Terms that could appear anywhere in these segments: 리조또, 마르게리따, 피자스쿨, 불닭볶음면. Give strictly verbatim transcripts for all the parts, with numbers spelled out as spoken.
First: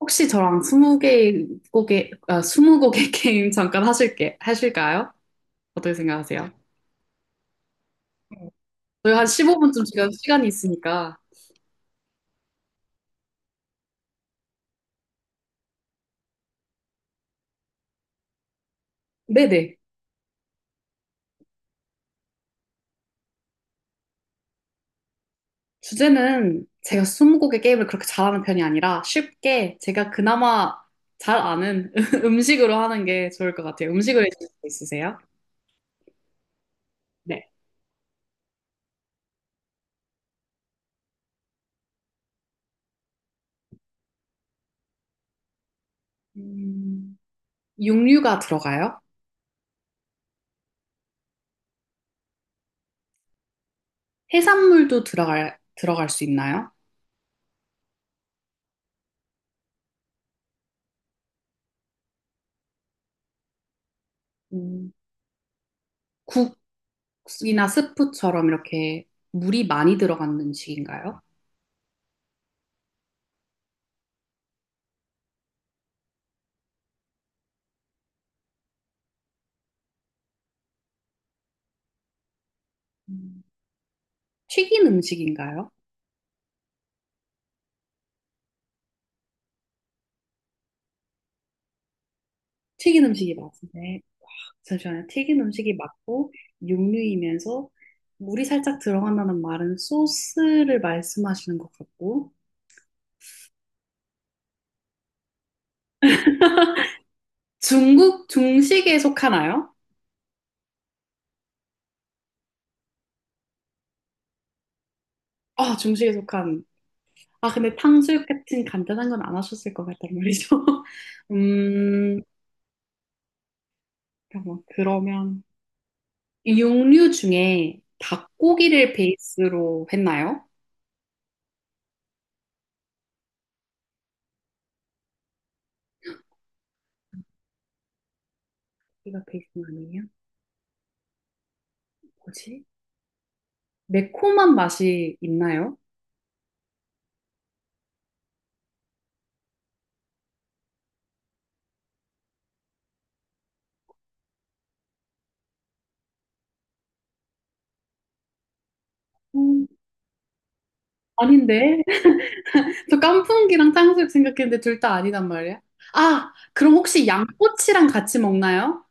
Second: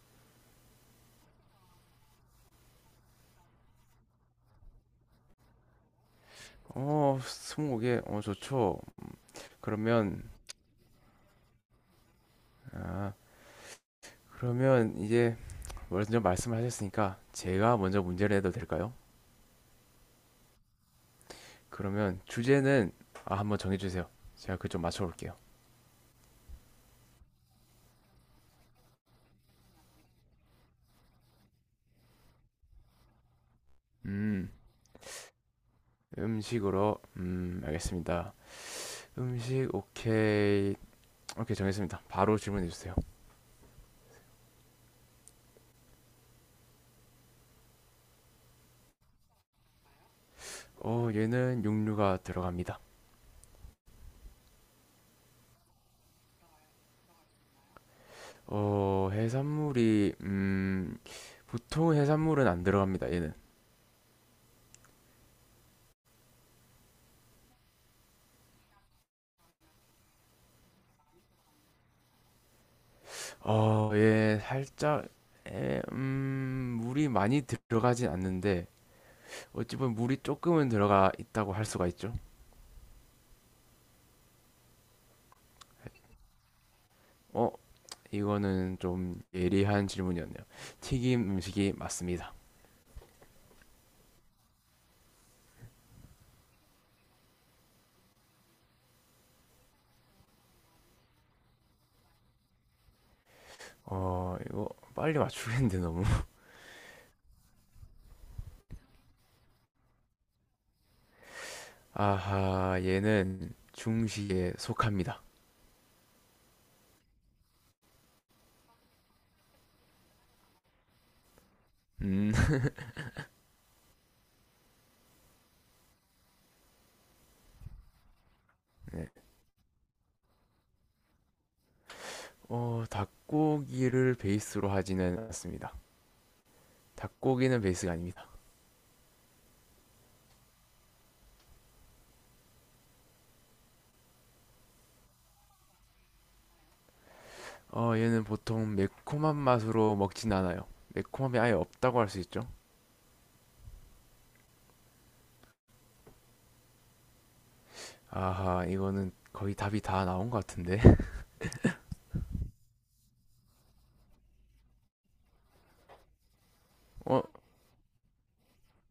혹시 저랑 스무 개 곡의 아, 스무 곡의 게임 잠깐 하실게 하실까요? 어떻게 생각하세요? 어, 스무고개, 어, 좋죠. 저희 한 십오 분쯤 지금 그러면, 시간이 있으니까. 아, 그러면 이제 먼저 말씀을 하셨으니까 제가 먼저 문제를 해도 될까요? 네네. 그러면 주제는, 아, 한번 정해주세요. 제가 그 좀 맞춰볼게요. 주제는 제가 스무 곡의 게임을 그렇게 잘하는 편이 아니라 쉽게 제가 그나마 잘 아는 음식으로 하는 게 좋을 것 같아요. 음식을 해주실 음, 수 있으세요? 음식으로, 네. 음, 알겠습니다. 음식, 오케이. 오케이, 정했습니다. 바로 질문해주세요. 음, 육류가 들어가요? 어, 얘는 육류가 들어갑니다. 해산물도 들어갈 들어갈 수 있나요? 어, 해산물이, 음, 보통 해산물은 안 들어갑니다, 얘는. 음, 국이나 스프처럼 이렇게 물이 많이 들어간 음식인가요? 어, 예, 살짝, 에, 음, 물이 많이 들어가진 않는데, 어찌 보면 물이 조금은 들어가 있다고 할 수가 있죠. 음, 튀긴 음식인가요? 어, 이거는 좀 예리한 질문이었네요. 튀김 음식이 맞습니다. 튀긴 음식이 맞은데 잠시만요. 튀긴 음식이 맞고 육류이면서 물이 살짝 들어간다는 말은 소스를 말씀하시는 것 같고 어, 이거 빨리 맞추겠는데, 너무. 중국 중식에 속하나요? 아하, 얘는 중식에 속합니다. 아, 중식에 속한. 아, 근데 탕수육 같은 간단한 건 안 하셨을 것 같단 말이죠. 음, 음, 잠깐만. 그러면 육류 중에 닭고기를 네. 베이스로 했나요? 어, 닭고기를 베이스로 하지는 않습니다. 닭고기는 베이스가 아닙니다. 고기가 베이스는 아니에요? 뭐지? 매콤한 맛이 있나요? 어, 얘는 보통 매콤한 맛으로 먹진 않아요. 매콤함이 아예 없다고 할 수 있죠. 아하, 이거는 거의 음, 답이 다 나온 것 같은데. 아닌데. 저 깐풍기랑 탕수육 생각했는데 둘 다 아니단 말이야. 아, 그럼 혹시 어, 양꼬치랑 같이 먹나요?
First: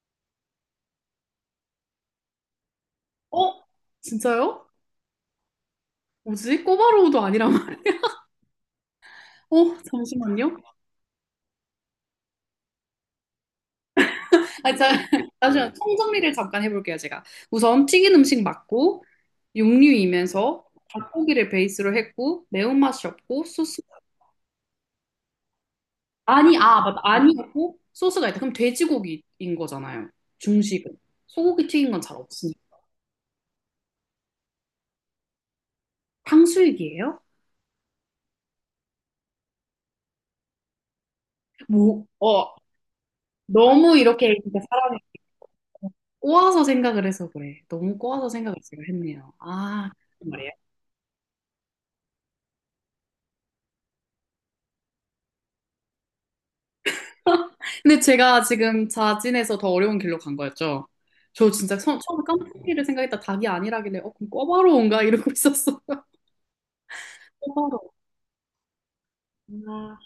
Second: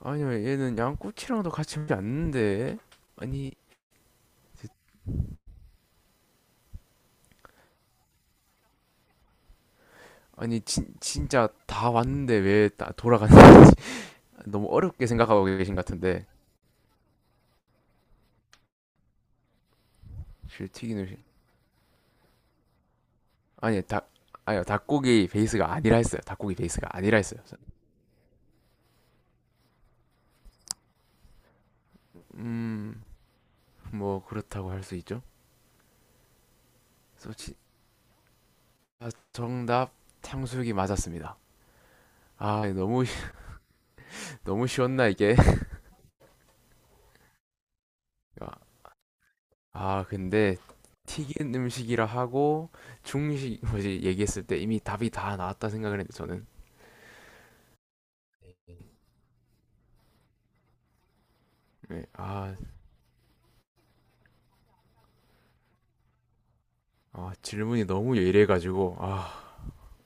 아니요, 얘는 양꼬치랑도 같이 먹지 않는데. 아니, 어? 진짜요? 지- 뭐지? 꼬바로우도 아니란 말. 어, 잠시만요. 아니, 진, 진짜 다 왔는데 왜 다 돌아갔는지. 너무 아, 자, 어렵게 생각하고 잠시만. 계신 것 같은데. 총정리를 잠깐 해볼게요, 제가. 우선 튀긴 음식 맞고, 육류이면서 실 튀기는, 실- 닭고기를 베이스로 했고, 매운맛이 없고, 소스. 아니, 닭, 아니요, 닭고기 베이스가 아니라 했어요. 닭고기 아니, 아, 베이스가 맞다. 아니라 했어요. 아니었고, 소스가 있다. 그럼 돼지고기인 거잖아요. 중식은. 소고기 튀긴 건 잘 없으니까. 음, 뭐, 그렇다고 할 수 있죠. 탕수육이에요? 그래서 지- 아, 정답, 탕수육이 맞았습니다. 뭐, 어, 아, 너무, 쉬- 너무 이렇게 진짜 너무 사람이 쉬웠나, 이게? 꼬아서 생각을 해서 그래. 너무 꼬아서 생각을 지금 했네요. 아, 아, 무슨 말이에요? 근데, 튀긴 음식이라 하고, 중식, 뭐지, 얘기했을 때 이미 답이 다 나왔다 생각을 했는데, 저는. 근데 제가 지금 자진해서 더 어려운 길로 간 거였죠. 저 진짜 처, 네, 처음에 아, 깐풍기를 생각했다 닭이 아니라길래 어, 그럼 꿔바로 온가 이러고 있었어요. 아, 꿔바로. 질문이 너무 예리해가지고, 아,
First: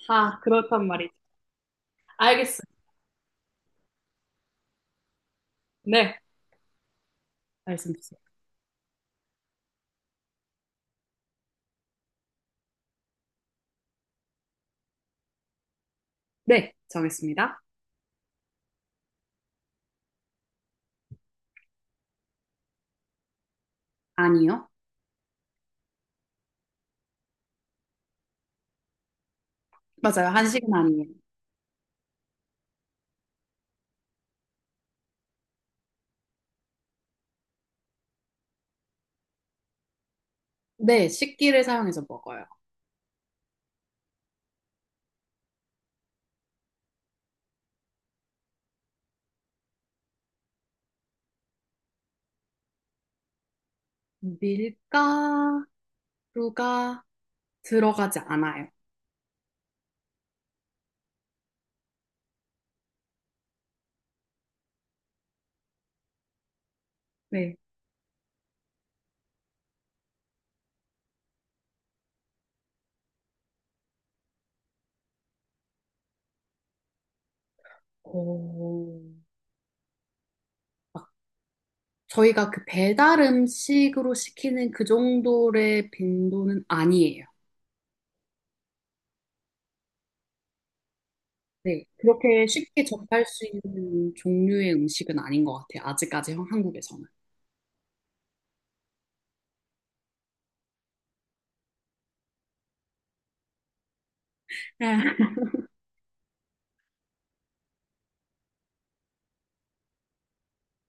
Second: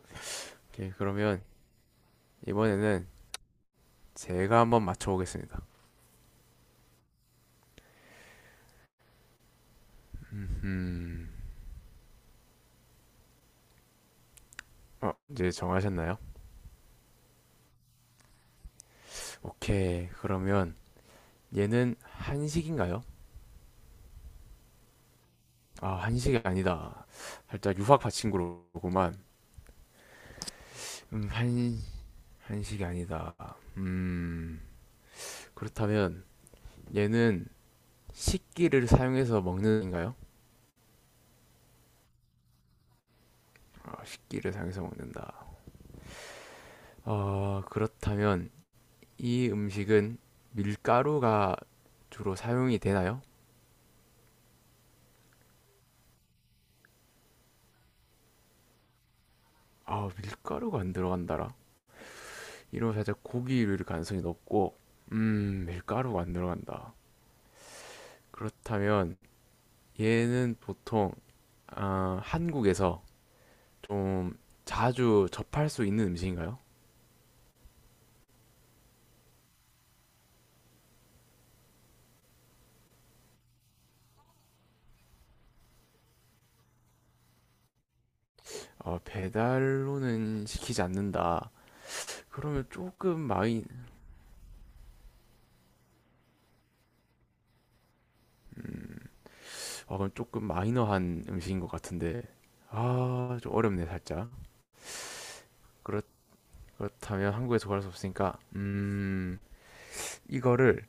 아하, 그렇단 오케이, 말이죠. 그러면, 알겠어. 이번에는 제가 한번 맞춰보겠습니다. 네, 말씀 주세요. 음, 어, 이제 정하셨나요? 네, 정했습니다. 오케이, 그러면, 얘는 한식인가요? 아니요. 아, 한식이 아니다. 살짝 유학 파친구로구만. 맞아요. 한식은 아니에요. 음, 한, 한식이 아니다. 음, 그렇다면 얘는 식기를 사용해서 먹는가요? 네, 식기를 사용해서 먹어요. 아, 식기를 사용해서 먹는다. 어, 그렇다면 이 음식은 밀가루가 주로 사용이 되나요? 밀가루가 들어가지 않아요. 아, 밀가루가 안 들어간다라. 이러면 살짝 고기일 가능성이 높고, 음, 밀가루가 안 들어간다. 네. 그렇다면 얘는 보통 아, 한국에서 좀 자주 접할 수 있는 음식인가요? 오, 저희가 그 배달 음식으로 시키는 그 정도의 빈도는 아니에요. 어, 배달로는 시키지 않는다. 네. 그렇게 그러면 쉽게 조금 접할 수 마이, 있는 종류의 음식은 아닌 것 같아요. 아직까지 한- 한국에서는. 아, 그럼 조금 마이너한 음식인 것 같은데, 아, 좀 어렵네, 살짝. 네. 그렇, 그렇다면 한국에서 구할 수 없으니까, 음, 이거를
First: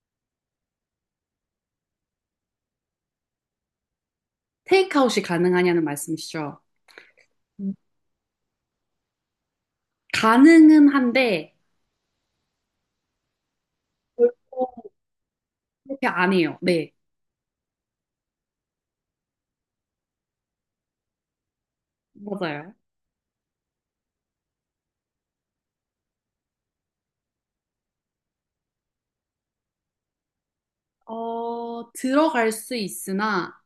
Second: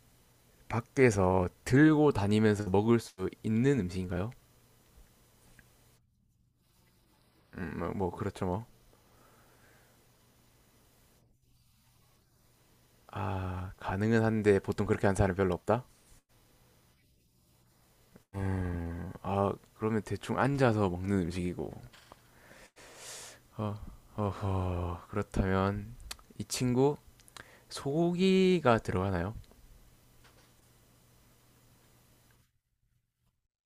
밖에서 들고 다니면서 먹을 수 있는 음식인가요? 테이크아웃이 가능하냐는 말씀이시죠? 음. 음, 뭐, 뭐 그렇죠, 뭐. 가능은 한데, 아, 가능은 한데 보통 결코 그렇게 하는 사람이 별로 없다? 그렇게 안 해요. 네. 음, 아, 그러면 대충 앉아서 먹는 음식이고, 맞아요. 어, 어허, 그렇다면 이 친구 소고기가 들어가나요? 어, 들어갈 수 있으나,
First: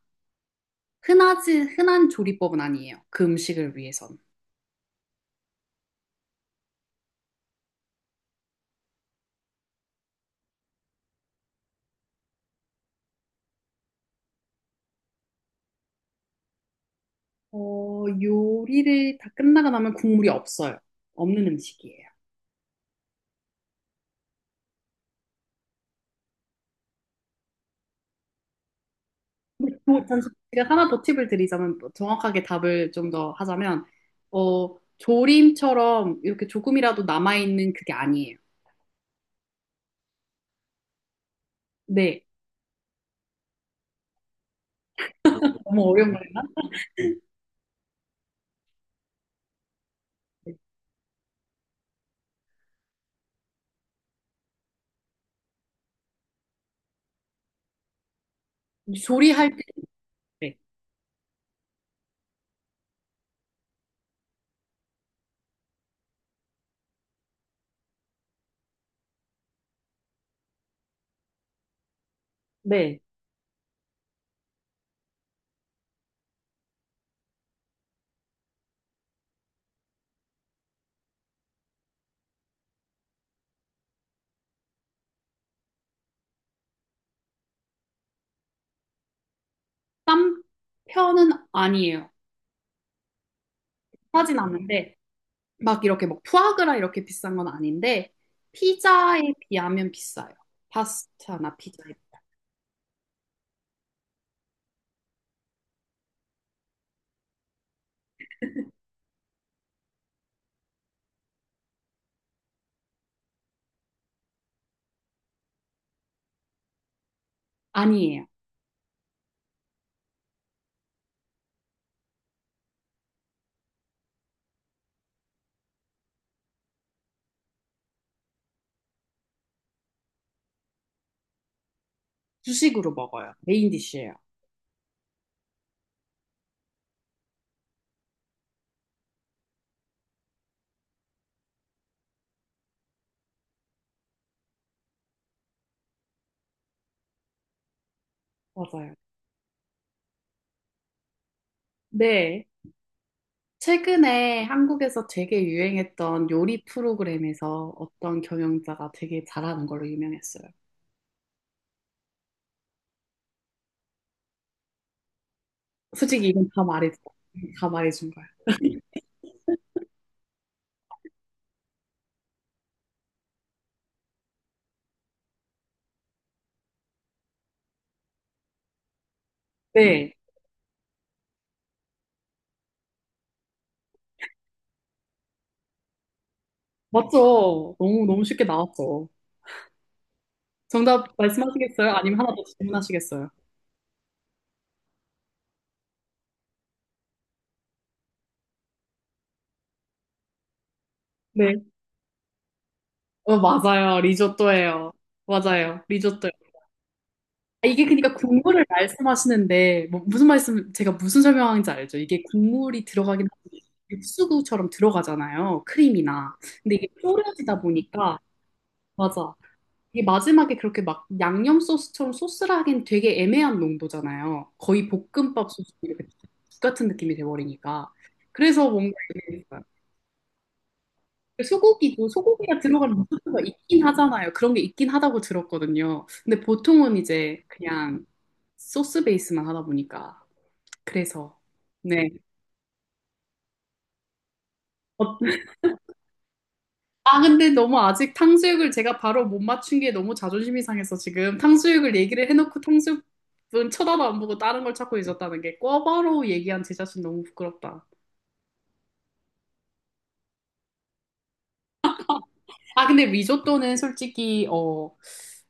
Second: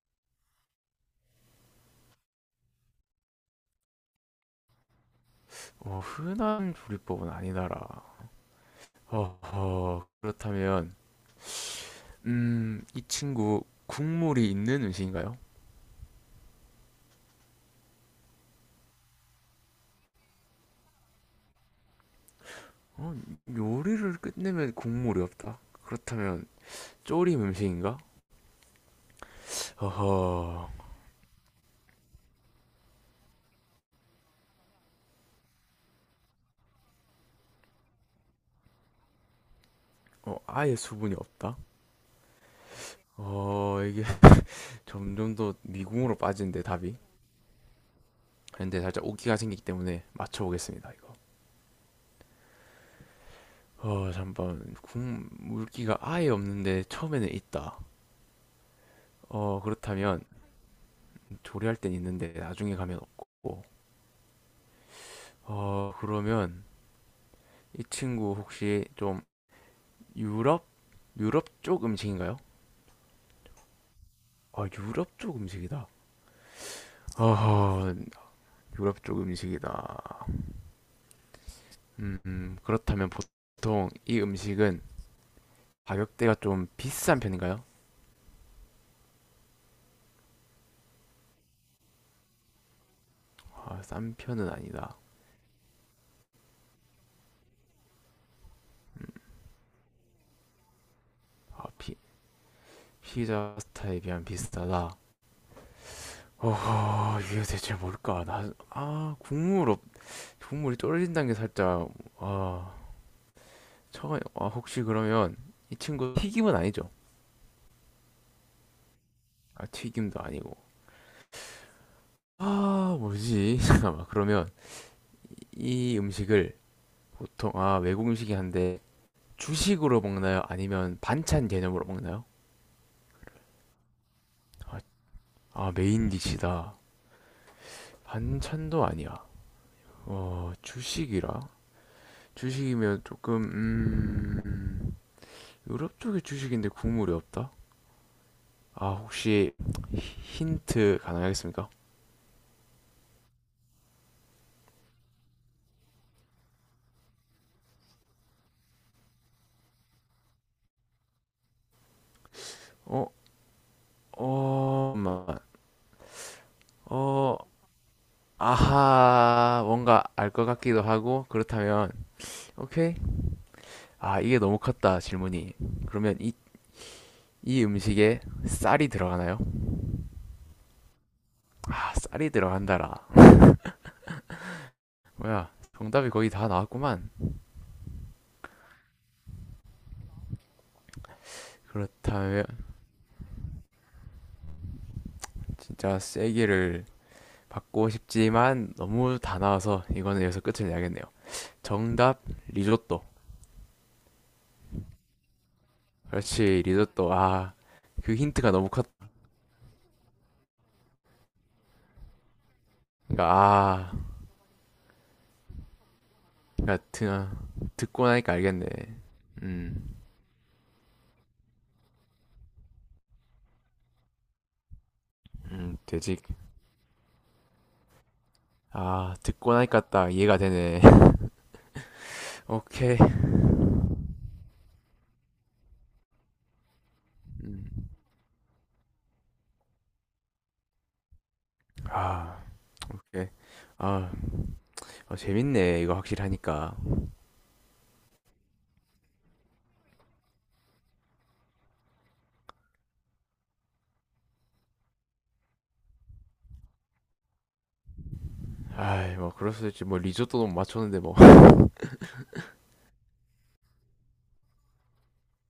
흔하지, 흔한 조리법은 아니에요. 그 음식을 위해서. 어, 흔한 조리법은 아니다라. 허허, 그렇다면, 음, 이 친구 국물이 있는 음식인가요? 어, 요리를 다 끝나고 나면 국물이 없어요. 없는 음식이에요. 어, 요리를 끝내면 국물이 없다. 그렇다면 조림 음식인가? 뭐, 잠시 제가 허허, 하나 더 팁을 드리자면 뭐 정확하게 답을 좀 더 하자면 어, 조림처럼 이렇게 조금이라도 남아있는 그게 아니에요. 어, 아예 수분이 없다. 네. 어, 이게 점점 더 너무 어려운 미궁으로 거 같아요. 빠지는데 답이. 근데 살짝 오기가 생기기 때문에 맞춰보겠습니다, 이거. 어, 잠깐, 국물기가 아예 없는데 처음에는 있다. 조리할 어, 때 그렇다면 네. 조리할 땐 있는데 나중에 가면 없고. 어, 그러면 이 친구 혹시 좀 유럽? 유럽 쪽 음식인가요? 네. 아, 유럽 쪽 음식이다. 어 유럽 쪽 음식이다. 음, 음, 그렇다면 보통 이 음식은 가격대가 좀 비싼 편인가요? 쌈 편은 아니에요. 아, 싼 하진 편은 않는데 아니다. 막 이렇게 뭐 푸아그라 이렇게 비싼 건 아닌데 피자에 비하면 비싸요. 파스타나 아, 피자에. 피, 피자 스타일에 비하면 비싸다. 어허, 이게 대체 뭘까? 나, 아, 국물 없, 국물이 쫄린다는 게 살짝, 아, 처아 혹시 그러면 이 친구 튀김은 아니죠? 아니에요. 아 튀김도 아니고. 아 뭐지? 잠깐만, 그러면 이 음식을 보통, 아 외국 음식이 한데, 주식으로 먹나요? 아니면 반찬 개념으로 먹나요? 주식으로 먹어요. 메인 디쉬예요. 아, 아, 메인 디시다. 반찬도 아니야. 아, 주식이라. 주식이면 조금 음 유럽 쪽의 주식인데 국물이 없다? 아 맞아요. 혹시 힌트 가능하겠습니까? 네. 최근에 한국에서 되게 유행했던 요리 프로그램에서 어떤 경영자가 되게 잘하는 걸로 유명했어요. 어? 어... 잠깐만. 솔직히 이건 다 말해, 어... 다 말해준 거예요. 아하, 뭔가 알 것 같기도 하고, 그렇다면, 오케이. 아, 이게 너무 컸다, 질문이. 그러면 이, 이 음식에 쌀이 들어가나요? 네. 아, 쌀이 들어간다라. 뭐야, 정답이 거의 다 나왔구만. 맞죠? 너무, 너무 쉽게 나왔죠. 정답 말씀하시겠어요? 아니면 하나 더 그렇다면, 질문하시겠어요? 진짜 세기를 받고 싶지만, 너무 다 나와서, 이거는 여기서 끝을 내야겠네요. 네. 정답, 리조또. 어, 맞아요. 리조또예요. 맞아요. 리조또. 그렇지, 리조또. 아, 아, 이게 그러니까 그 힌트가 국물을 너무 컸, 말씀하시는데 뭐 무슨 말씀 제가 무슨 설명하는지 알죠? 이게 국물이 그니까, 들어가긴 하는데 아, 육수구처럼 들어가잖아요. 크림이나. 근데 이게 그니까, 졸여지다 듣고 보니까 나니까 알겠네. 맞아. 음, 이게 마지막에 그렇게 막 양념 소스처럼 소스라 하긴 되게 애매한 농도잖아요. 거의 볶음밥 소스 음, 이렇게 돼지 죽 같은 느낌이 돼버리니까. 그래서 뭔가 아, 듣고 애매했어요. 나니까 딱 이해가 되네. 소고기도 소고기가 들어가는 오케이. 소스가 있긴 하잖아요. 그런 게 있긴 하다고 들었거든요. 근데 보통은 이제 음, 그냥 소스 베이스만 하다 보니까. 그래서, 네. 아, 오케이. 아, 어, 어, 재밌네. 이거 확실히 하니까. 아, 근데 너무 아직 탕수육을 제가 바로 못 맞춘 게 너무 자존심이 상해서 지금 탕수육을 얘기를 해놓고 탕수육은 쳐다도 안 보고 다른 걸 찾고 있었다는 게 꿔바로 얘기한 제 자신 너무 부끄럽다. 아이, 뭐, 그럴 수도 있지. 뭐, 리조또도 못 맞췄는데, 뭐. 아, 근데 리조또는 솔직히, 어,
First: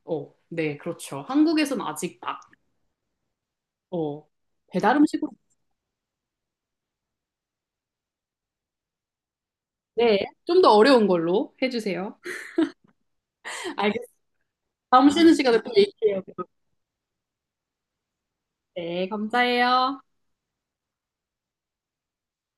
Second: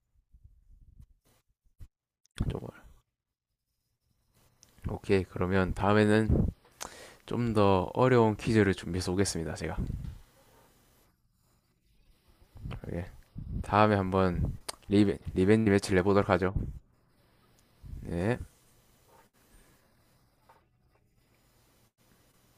어, 네, 그렇죠. 한국에선 아직 막, 정말. 어, 배달 오케이. 음식으로, 그러면 다음에는 좀 더 어려운 퀴즈를 준비해서 오겠습니다. 제가. 네, 좀 더 어려운 걸로 해주세요. 예. 다음에 알겠습니다. 한번 다음 리벤, 쉬는 시간에 또 리벤지 매치를 얘기해요. 해보도록 하죠. 예. 네, 감사해요.